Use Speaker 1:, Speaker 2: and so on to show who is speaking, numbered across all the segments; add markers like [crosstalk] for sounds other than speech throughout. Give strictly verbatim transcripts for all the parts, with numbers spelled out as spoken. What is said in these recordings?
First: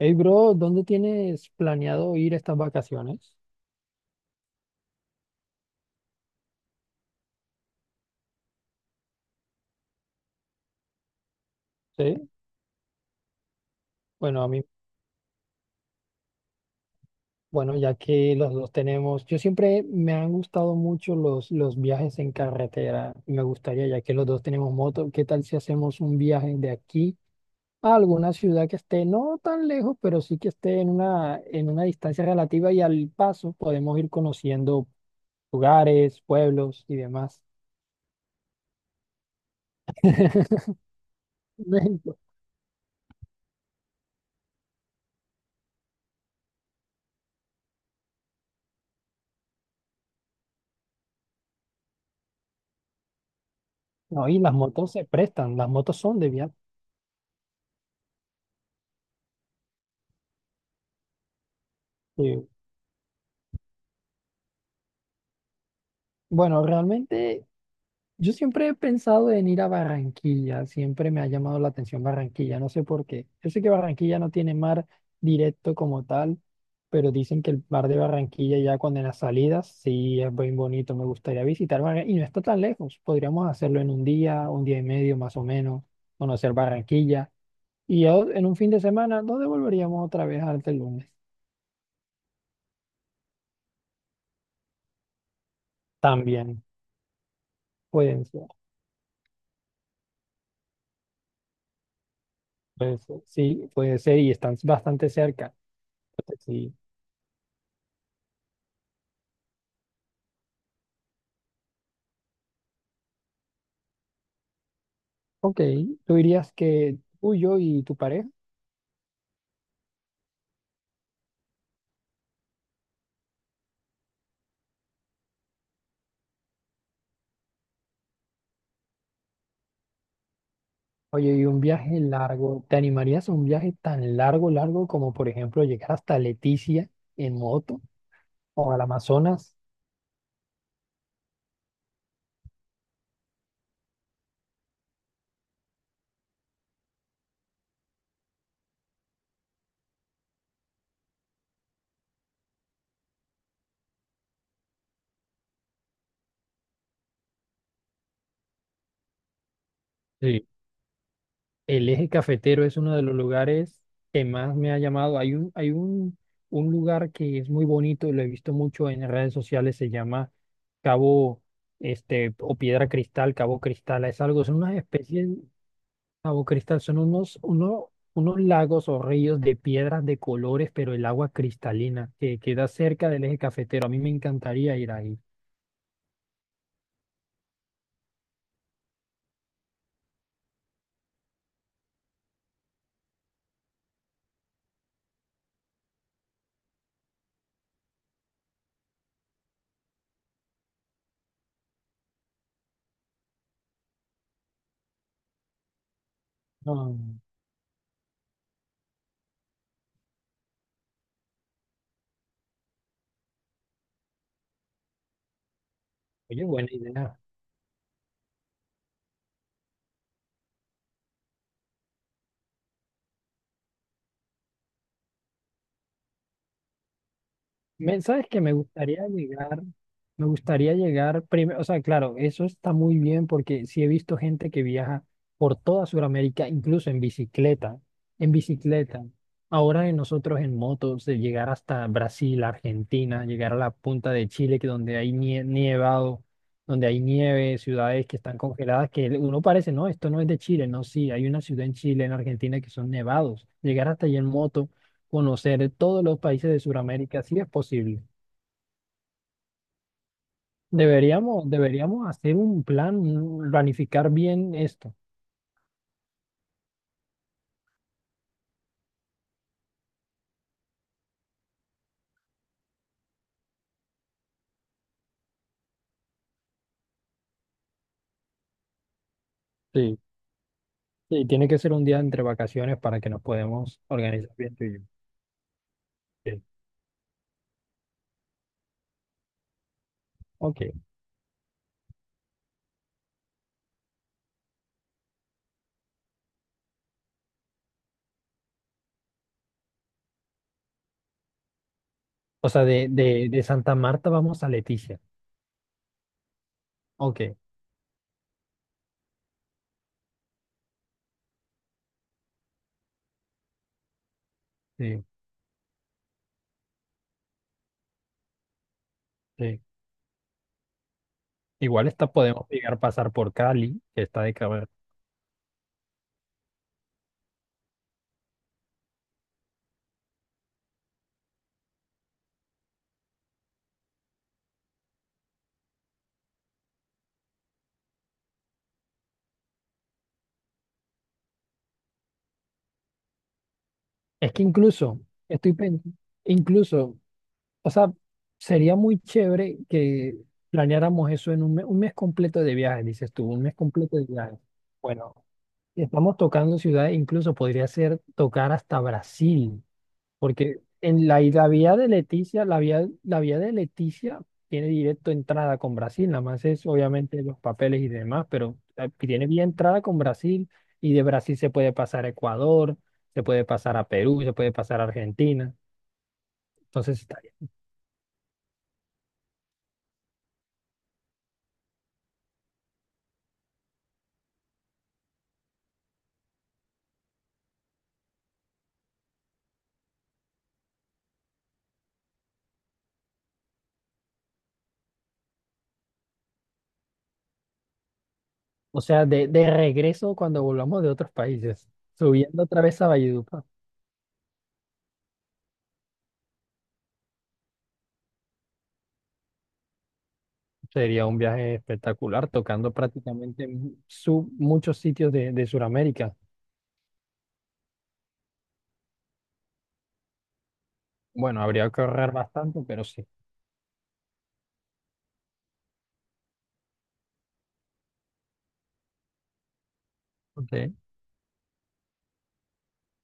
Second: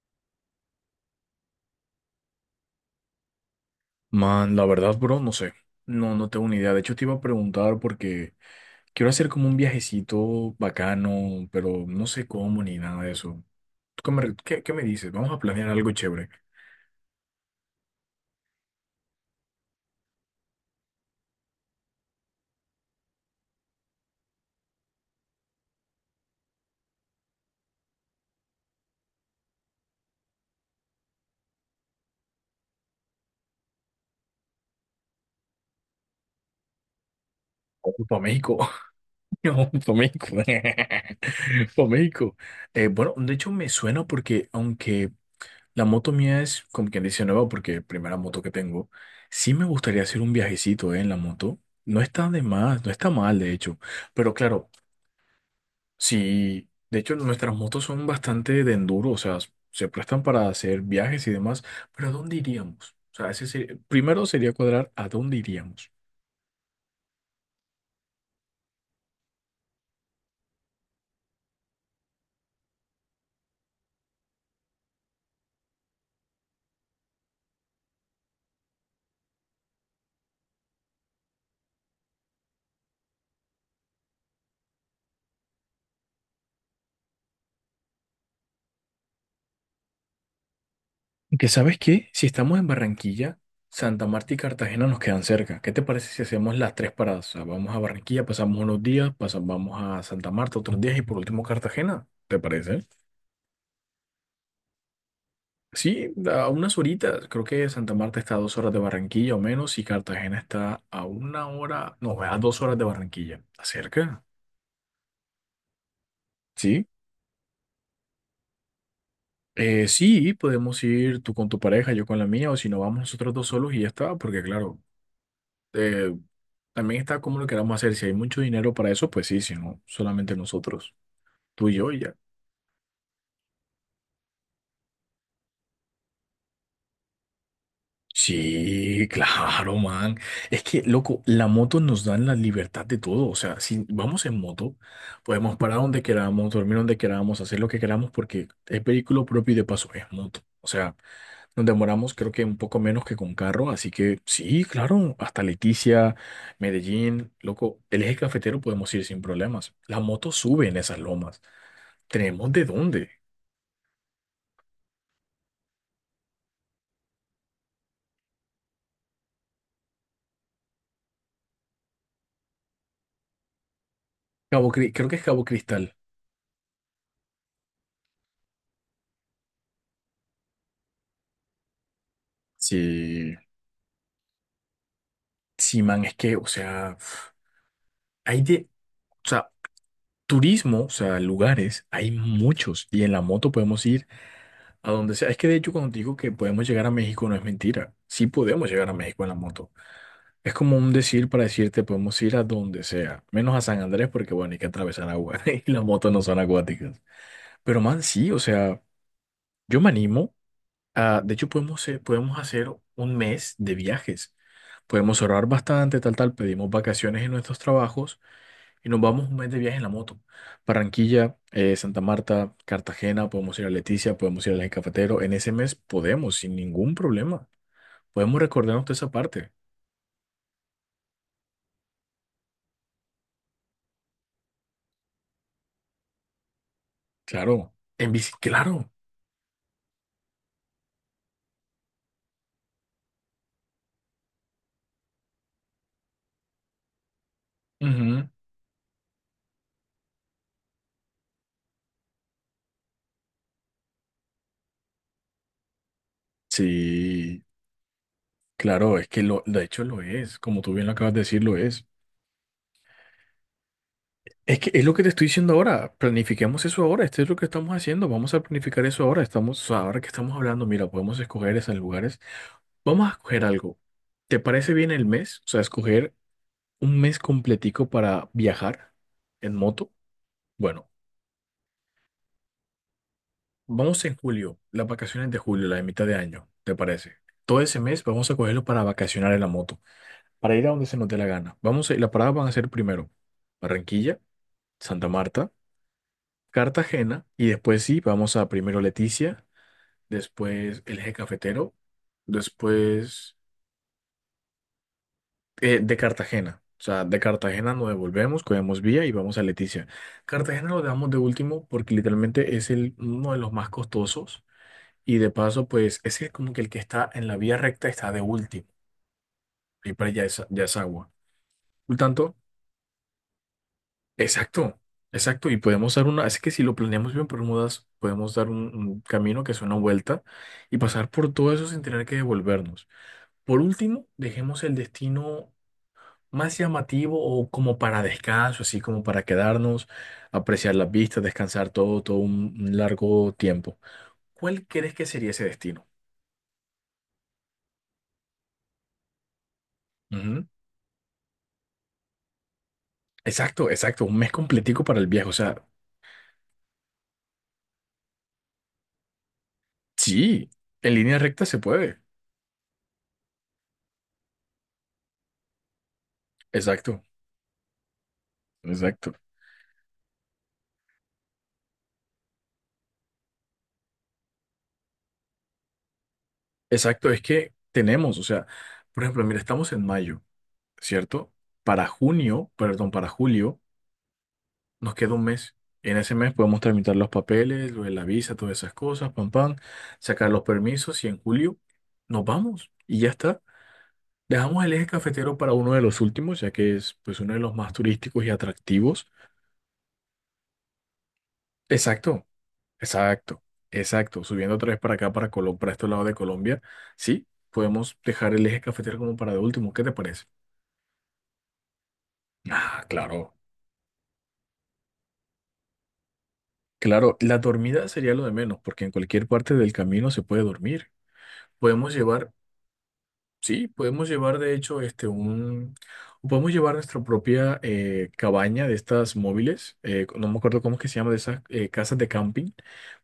Speaker 1: Hey, bro, ¿dónde tienes planeado ir estas vacaciones?
Speaker 2: Man, la verdad, bro, no sé. No, no tengo ni idea. De hecho, te iba a preguntar porque quiero hacer como un viajecito bacano, pero no sé
Speaker 1: Sí,
Speaker 2: cómo ni nada de eso. ¿Tú qué me,
Speaker 1: bueno, a
Speaker 2: qué-
Speaker 1: mí,
Speaker 2: qué me dices? Vamos a planear algo chévere.
Speaker 1: bueno, ya que los dos tenemos, yo siempre me han gustado mucho los, los viajes en carretera. Me gustaría, ya que los dos tenemos moto, ¿qué tal si hacemos un viaje de aquí a alguna ciudad que esté no tan lejos, pero sí que esté en una, en una distancia relativa y al paso podemos ir conociendo lugares, pueblos y demás?
Speaker 2: Para México. [laughs] Para México. [laughs] Para
Speaker 1: [laughs]
Speaker 2: México. Eh, bueno, de hecho, me suena porque aunque la moto mía es, como quien dice, nueva porque primera moto que tengo. Sí me gustaría hacer un viajecito, eh, en la moto. No está de más, no está mal, de hecho.
Speaker 1: No,
Speaker 2: Pero
Speaker 1: y las
Speaker 2: claro,
Speaker 1: motos se prestan, las motos son de viaje.
Speaker 2: sí, de hecho nuestras motos son bastante de enduro, o sea, se prestan para hacer viajes y demás, pero ¿a dónde
Speaker 1: Sí.
Speaker 2: iríamos? O sea, ese sería- primero sería cuadrar a dónde iríamos.
Speaker 1: Bueno, realmente yo siempre he pensado en ir a Barranquilla, siempre me ha llamado la atención Barranquilla, no sé por qué. Yo sé que Barranquilla no tiene mar directo como tal, pero dicen que el mar de Barranquilla ya cuando en las salidas sí es bien bonito, me gustaría visitar Barranquilla y no está tan lejos, podríamos hacerlo en un día, un día y medio más o menos, conocer Barranquilla y ya en un fin de semana nos devolveríamos otra vez hasta el lunes.
Speaker 2: Y que sabes qué, si estamos en Barranquilla, Santa Marta y Cartagena nos quedan cerca. ¿Qué te parece si hacemos
Speaker 1: También
Speaker 2: las tres paradas? O sea, vamos a Barranquilla,
Speaker 1: pueden ser,
Speaker 2: pasamos unos días, pasamos, vamos a Santa Marta otros días y por último Cartagena. ¿Te parece?
Speaker 1: puede ser, sí, puede ser y están bastante cerca.
Speaker 2: Sí, a
Speaker 1: Sí.
Speaker 2: unas horitas. Creo que Santa Marta está a dos horas de Barranquilla o menos y Cartagena está a una hora, no, a dos horas de Barranquilla. ¿Está cerca?
Speaker 1: Ok, tú dirías
Speaker 2: Sí.
Speaker 1: que tú, yo y tu pareja.
Speaker 2: Eh, sí, podemos ir tú con tu pareja, yo con la mía, o si no, vamos nosotros dos solos y ya está, porque claro. Eh, También está como lo queramos hacer. Si hay mucho dinero para eso, pues sí, si no, solamente nosotros,
Speaker 1: Oye, y un
Speaker 2: tú y yo y
Speaker 1: viaje
Speaker 2: ya.
Speaker 1: largo, ¿te animarías a un viaje tan largo, largo como por ejemplo llegar hasta Leticia en moto o al
Speaker 2: Sí,
Speaker 1: Amazonas?
Speaker 2: claro, man. Es que, loco, la moto nos da la libertad de todo. O sea, si vamos en moto, podemos parar donde queramos, dormir donde queramos, hacer lo que queramos, porque es vehículo propio y de paso es moto. O sea, nos demoramos creo que un poco menos que con carro, así que sí, claro, hasta Leticia, Medellín, loco, el eje cafetero podemos ir sin problemas. La moto
Speaker 1: Sí.
Speaker 2: sube en esas lomas.
Speaker 1: El eje
Speaker 2: ¿Tenemos
Speaker 1: cafetero
Speaker 2: de
Speaker 1: es uno de
Speaker 2: dónde?
Speaker 1: los lugares que más me ha llamado. Hay un, hay un, un lugar que es muy bonito, lo he visto mucho en redes sociales, se llama Cabo, este, o Piedra Cristal, Cabo Cristal. Es algo, son
Speaker 2: Cabo
Speaker 1: unas
Speaker 2: Cri- creo que es
Speaker 1: especies.
Speaker 2: Cabo Cristal.
Speaker 1: Cabo Cristal son unos, uno- unos lagos o ríos de piedras de colores, pero el agua cristalina que queda cerca del
Speaker 2: Sí,
Speaker 1: eje cafetero. A mí me encantaría ir ahí.
Speaker 2: sí, man, es que, o sea, hay de, o sea, turismo, o sea, lugares, hay muchos y en la moto podemos ir a donde sea. Es que de hecho cuando te digo que podemos llegar a México no es mentira. Sí podemos llegar a México en la moto. Es como un decir para decirte podemos ir a donde sea, menos a San Andrés porque bueno, hay que atravesar agua [laughs] y las motos no son
Speaker 1: Ah,
Speaker 2: acuáticas. Pero man, sí, o sea, yo me animo. Ah, de hecho, podemos, eh, podemos hacer un mes de viajes. Podemos ahorrar bastante, tal, tal.
Speaker 1: oye, buena
Speaker 2: Pedimos
Speaker 1: idea.
Speaker 2: vacaciones en nuestros trabajos y nos vamos un mes de viaje en la moto. Barranquilla, eh, Santa Marta, Cartagena, podemos ir a Leticia, podemos ir al Eje Cafetero. En ese mes podemos, sin ningún problema.
Speaker 1: Me- sabes
Speaker 2: Podemos
Speaker 1: que me
Speaker 2: recordarnos de
Speaker 1: gustaría
Speaker 2: esa parte.
Speaker 1: llegar, me gustaría llegar primero, o sea, claro, eso está muy bien porque sí he visto gente que viaja por toda Sudamérica, incluso en
Speaker 2: Claro.
Speaker 1: bicicleta,
Speaker 2: En bici,
Speaker 1: en
Speaker 2: claro.
Speaker 1: bicicleta. Ahora en nosotros en motos, de llegar hasta Brasil, Argentina, llegar a la punta de Chile, que donde hay nie- nievado, donde hay nieve, ciudades que
Speaker 2: Ujú.
Speaker 1: están congeladas, que uno parece, no, esto no es de Chile, no, sí, hay una ciudad en Chile, en Argentina, que son nevados. Llegar hasta allí en moto, conocer todos los países de Sudamérica, si
Speaker 2: Sí,
Speaker 1: es posible.
Speaker 2: claro, es que lo, de hecho lo es. Como tú bien lo acabas de decir,
Speaker 1: Deberíamos,
Speaker 2: lo es.
Speaker 1: deberíamos hacer un plan, un- planificar bien
Speaker 2: Es que es lo
Speaker 1: esto.
Speaker 2: que te estoy diciendo ahora. Planifiquemos eso ahora. Esto es lo que estamos haciendo. Vamos a planificar eso ahora. Estamos, ahora que estamos hablando, mira, podemos escoger esos lugares. Vamos a escoger algo. ¿Te parece bien el mes? O sea, escoger un mes completico para viajar en moto.
Speaker 1: Sí,
Speaker 2: Bueno,
Speaker 1: sí, tiene que ser un día entre vacaciones para que nos podamos
Speaker 2: vamos en
Speaker 1: organizar bien
Speaker 2: julio,
Speaker 1: tú y yo.
Speaker 2: las vacaciones de julio, la de mitad de
Speaker 1: Sí.
Speaker 2: año, ¿te parece? Todo ese mes vamos a cogerlo para vacacionar en la moto, para
Speaker 1: Ok.
Speaker 2: ir a donde se nos dé la gana. Vamos a, las paradas van a ser primero Barranquilla, Santa Marta. Cartagena y después sí, vamos a primero Leticia, después el eje cafetero,
Speaker 1: O sea, de, de,
Speaker 2: después
Speaker 1: de Santa Marta vamos a Leticia.
Speaker 2: eh, de Cartagena. O sea, de
Speaker 1: Ok,
Speaker 2: Cartagena nos devolvemos, cogemos vía y vamos a Leticia. Cartagena lo dejamos de último porque literalmente es el, uno de los más costosos
Speaker 1: sí,
Speaker 2: y de paso pues es el- como que el que está en la vía recta está de último
Speaker 1: sí.
Speaker 2: y para allá es, ya es agua.
Speaker 1: Igual
Speaker 2: Por
Speaker 1: esta
Speaker 2: tanto,
Speaker 1: podemos llegar a pasar por Cali, que está de cabeza.
Speaker 2: exacto, exacto. Y podemos dar una, es que si lo planeamos bien, Bermudas, podemos dar un, un camino que es una vuelta y pasar por todo eso sin tener que devolvernos. Por último, dejemos el destino más llamativo o como para descanso, así como para quedarnos, apreciar las vistas, descansar todo, todo un, un largo tiempo.
Speaker 1: Es que
Speaker 2: ¿Cuál crees
Speaker 1: incluso,
Speaker 2: que sería ese
Speaker 1: estoy
Speaker 2: destino?
Speaker 1: pensando, incluso. O sea, sería muy chévere que
Speaker 2: Ujú.
Speaker 1: planeáramos eso en un mes, un mes completo de viajes, dices tú, un mes
Speaker 2: Exacto,
Speaker 1: completo
Speaker 2: exacto.
Speaker 1: de
Speaker 2: Un mes
Speaker 1: viajes.
Speaker 2: completico para el
Speaker 1: Bueno,
Speaker 2: viaje. O sea,
Speaker 1: estamos tocando ciudades, incluso podría ser tocar hasta Brasil,
Speaker 2: sí,
Speaker 1: porque
Speaker 2: en
Speaker 1: en
Speaker 2: línea
Speaker 1: la, y
Speaker 2: recta
Speaker 1: la
Speaker 2: se
Speaker 1: vía de
Speaker 2: puede.
Speaker 1: Leticia, la vía, la vía de Leticia tiene directo entrada con Brasil, nada más es
Speaker 2: Exacto,
Speaker 1: obviamente los papeles y demás, pero eh,
Speaker 2: exacto.
Speaker 1: tiene vía entrada con Brasil y de Brasil se puede pasar a Ecuador, se puede pasar a Perú, se puede pasar a Argentina. Entonces,
Speaker 2: Exacto, es que tenemos, o sea, por ejemplo, mira, estamos en mayo, ¿cierto? Para junio, perdón, para julio, nos queda un mes. En ese mes podemos tramitar los papeles, lo de la visa, todas esas cosas, pam, pam, sacar los permisos y en julio nos vamos y ya está. Dejamos el eje cafetero para uno de los últimos, ya que es pues uno de los más turísticos y
Speaker 1: o
Speaker 2: atractivos.
Speaker 1: sea, de, de regreso cuando volvamos de otros países,
Speaker 2: Exacto,
Speaker 1: subiendo otra vez a
Speaker 2: exacto,
Speaker 1: Valledupar,
Speaker 2: exacto. Subiendo otra vez para acá, para Colombia, para este lado de Colombia, sí, podemos dejar el eje cafetero como para de último. ¿Qué te parece?
Speaker 1: sería un viaje espectacular, tocando
Speaker 2: Ah, claro,
Speaker 1: prácticamente mu- su- muchos sitios de, de Sudamérica.
Speaker 2: claro. La dormida sería lo de menos, porque en cualquier parte del camino se puede dormir.
Speaker 1: Bueno, habría que
Speaker 2: Podemos
Speaker 1: ahorrar
Speaker 2: llevar,
Speaker 1: bastante, pero sí.
Speaker 2: sí, podemos llevar de hecho este un, podemos llevar nuestra propia eh, cabaña de estas móviles. Eh, no me
Speaker 1: Ok.
Speaker 2: acuerdo cómo es que se llama de esas eh, casas de camping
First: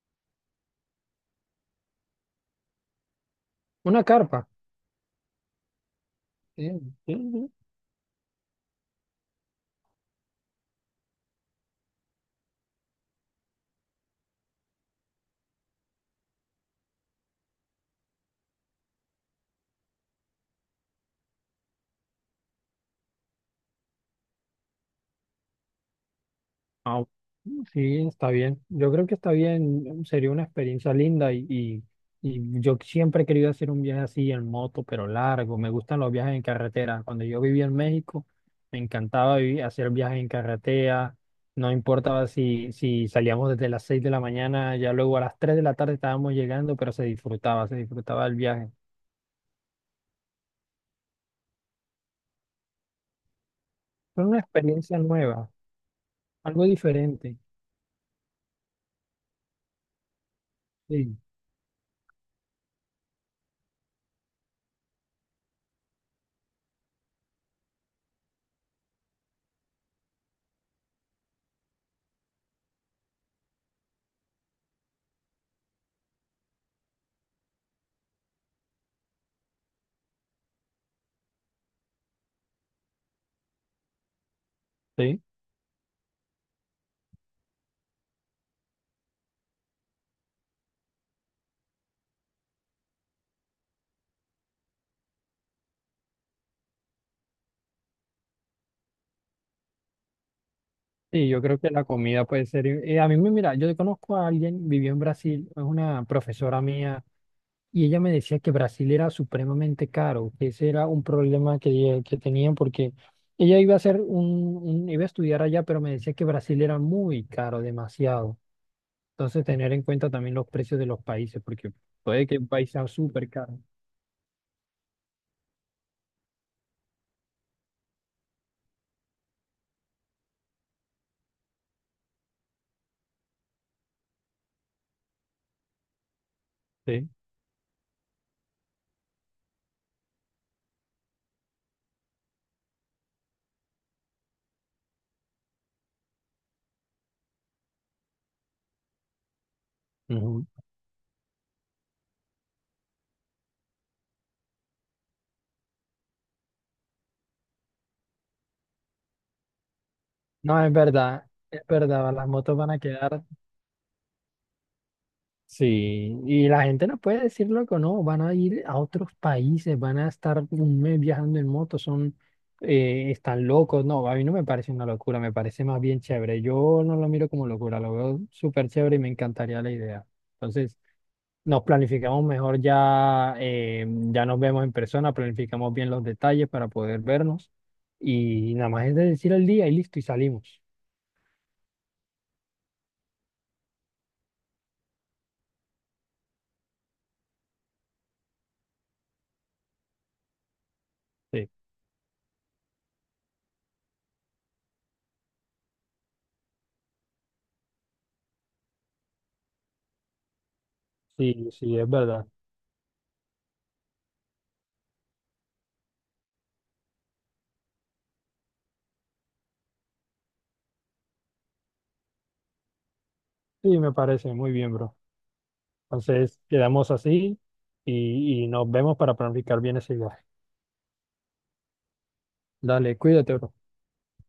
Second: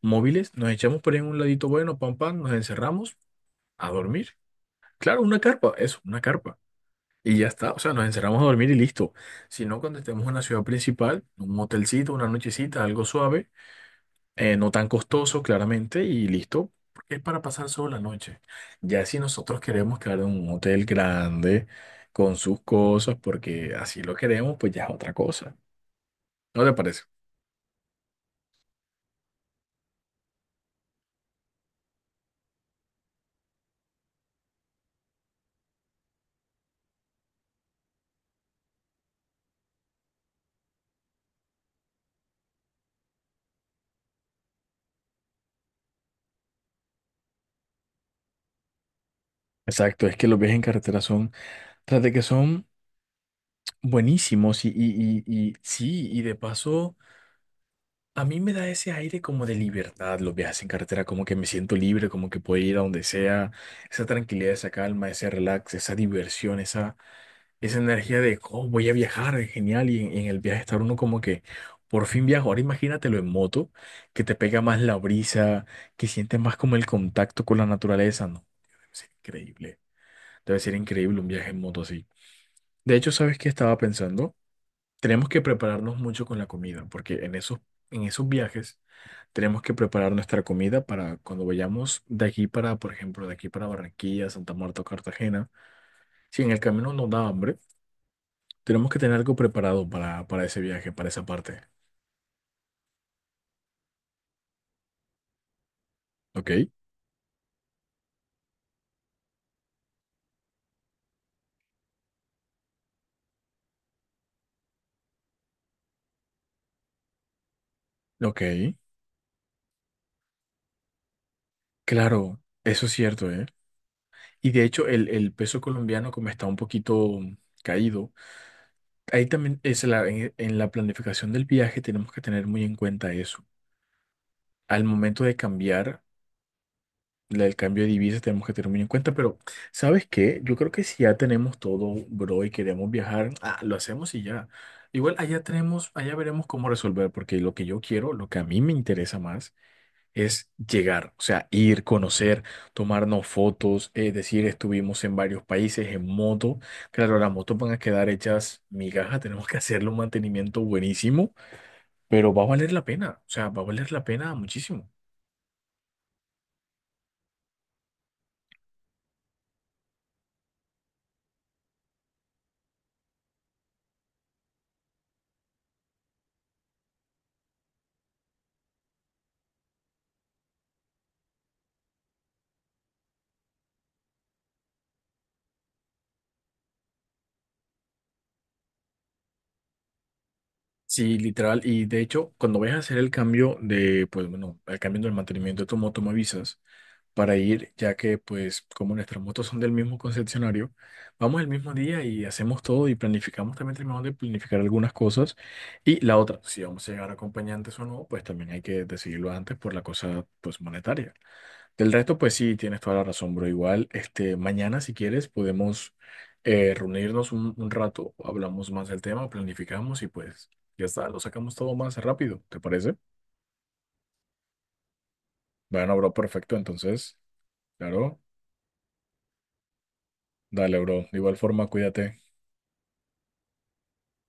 Speaker 2: móviles. Nos echamos por ahí en un ladito bueno, pam pam, nos encerramos a
Speaker 1: Una
Speaker 2: dormir.
Speaker 1: carpa.
Speaker 2: Claro, una carpa, eso, una carpa.
Speaker 1: Sí,
Speaker 2: Y ya
Speaker 1: sí.
Speaker 2: está, o sea, nos encerramos a dormir y listo. Si no, cuando estemos en la ciudad principal, un motelcito, una nochecita, algo suave eh, no tan costoso, claramente, y listo, porque es para pasar solo la noche. Ya si nosotros queremos quedar en un hotel grande, con sus cosas, porque así lo queremos, pues ya es otra cosa. ¿No te parece?
Speaker 1: Ah, bueno, sí, está bien. Yo creo que está bien. Sería una experiencia linda y, y, y yo siempre he querido hacer un viaje así en moto, pero largo. Me gustan los viajes en carretera. Cuando yo vivía en México, me encantaba vivi- hacer viajes en carretera. No importaba si, si salíamos desde las seis de la mañana, ya luego a las tres de la tarde estábamos llegando, pero se disfrutaba, se disfrutaba el viaje.
Speaker 2: Exacto, es que los viajes en carretera son, tras de que son
Speaker 1: Fue una
Speaker 2: buenísimos y,
Speaker 1: experiencia
Speaker 2: y, y,
Speaker 1: nueva,
Speaker 2: y sí, y de
Speaker 1: algo
Speaker 2: paso
Speaker 1: diferente.
Speaker 2: a mí me da ese aire como de libertad los viajes en carretera,
Speaker 1: Sí,
Speaker 2: como que me siento libre, como que puedo ir a donde sea, esa tranquilidad, esa calma, ese relax, esa diversión, esa, esa energía de, oh, voy a viajar, es genial, y en, en el viaje estar uno como que, por fin viajo. Ahora imagínatelo en moto, que te pega más la brisa, que sientes más como el contacto con la naturaleza, no, debe ser increíble, debe ser increíble un viaje en moto así. De hecho, ¿sabes qué estaba pensando?
Speaker 1: sí.
Speaker 2: Tenemos que prepararnos mucho con la comida, porque en esos, en esos viajes tenemos que preparar nuestra comida para cuando vayamos de aquí para, por ejemplo, de aquí para Barranquilla, Santa Marta o Cartagena. Si en el camino nos da hambre, tenemos que tener algo preparado para, para ese viaje, para esa
Speaker 1: Sí, yo creo
Speaker 2: parte.
Speaker 1: que la comida puede ser. Eh, a mí me mira, yo conozco a alguien, vivió en Brasil, es una
Speaker 2: ¿Ok?
Speaker 1: profesora mía, y ella me decía que Brasil era supremamente caro, que ese era un problema que, ella- que tenían, porque ella iba a hacer un, un- iba a estudiar allá, pero me decía que Brasil era muy caro, demasiado.
Speaker 2: Ok.
Speaker 1: Entonces, tener en cuenta también los precios de los países, porque puede que
Speaker 2: Claro,
Speaker 1: un país
Speaker 2: eso
Speaker 1: sea
Speaker 2: es
Speaker 1: súper
Speaker 2: cierto, ¿eh?
Speaker 1: caro.
Speaker 2: Y de hecho, el, el peso colombiano, como está un poquito caído, ahí también es la, en en la planificación del viaje, tenemos que tener muy en cuenta eso. Al momento de cambiar
Speaker 1: Sí.
Speaker 2: la del cambio de divisas tenemos que tener muy en cuenta, pero ¿sabes qué? Yo creo que si ya tenemos todo, bro, y queremos viajar, ah, lo hacemos y ya. Igual allá tenemos, allá veremos cómo resolver, porque lo que yo quiero, lo que a mí me interesa más
Speaker 1: Ujú.
Speaker 2: es llegar, o sea, ir, conocer, tomarnos fotos, es decir, estuvimos en varios países en moto. Claro, las motos van a quedar hechas migajas, [laughs] tenemos que hacerle un mantenimiento
Speaker 1: No, es verdad,
Speaker 2: buenísimo,
Speaker 1: es verdad, las
Speaker 2: pero va a
Speaker 1: motos van
Speaker 2: valer
Speaker 1: a
Speaker 2: la pena,
Speaker 1: quedar.
Speaker 2: o sea, va a valer la pena muchísimo.
Speaker 1: Sí, y la gente no puede decir loco, no, van a ir a otros países, van a estar un mes viajando en moto, son, eh, están locos. No, a mí no me parece una locura, me parece más bien chévere. Yo no lo miro como locura, lo veo súper chévere y me encantaría la idea. Entonces, nos planificamos mejor ya, eh, ya nos vemos en persona, planificamos bien los detalles para poder vernos y nada más es de decir el día y listo y salimos.
Speaker 2: Sí, literal. Y de hecho, cuando vayas a hacer el cambio de, pues bueno, el cambio del mantenimiento de tu moto, me avisas para ir, ya que pues como nuestras motos son del mismo concesionario, vamos el
Speaker 1: Sí,
Speaker 2: mismo día y hacemos todo y planificamos, también tenemos de planificar algunas cosas. Y la otra, si vamos a llegar acompañantes o no, pues también hay que decidirlo antes por la cosa pues monetaria.
Speaker 1: sí, sí, es
Speaker 2: Del resto,
Speaker 1: verdad.
Speaker 2: pues sí, tienes toda la razón, bro. Igual, este, mañana, si quieres, podemos eh, reunirnos un, un rato, hablamos más del tema, planificamos y pues ya está, lo sacamos todo más rápido, ¿te parece?
Speaker 1: Sí, me parece muy bien, bro.
Speaker 2: Bueno, bro,
Speaker 1: Entonces,
Speaker 2: perfecto.
Speaker 1: quedamos
Speaker 2: Entonces,
Speaker 1: así
Speaker 2: claro,
Speaker 1: y, y nos vemos para planificar bien ese viaje.
Speaker 2: dale, bro. De igual forma, cuídate.
Speaker 1: Dale, cuídate, bro.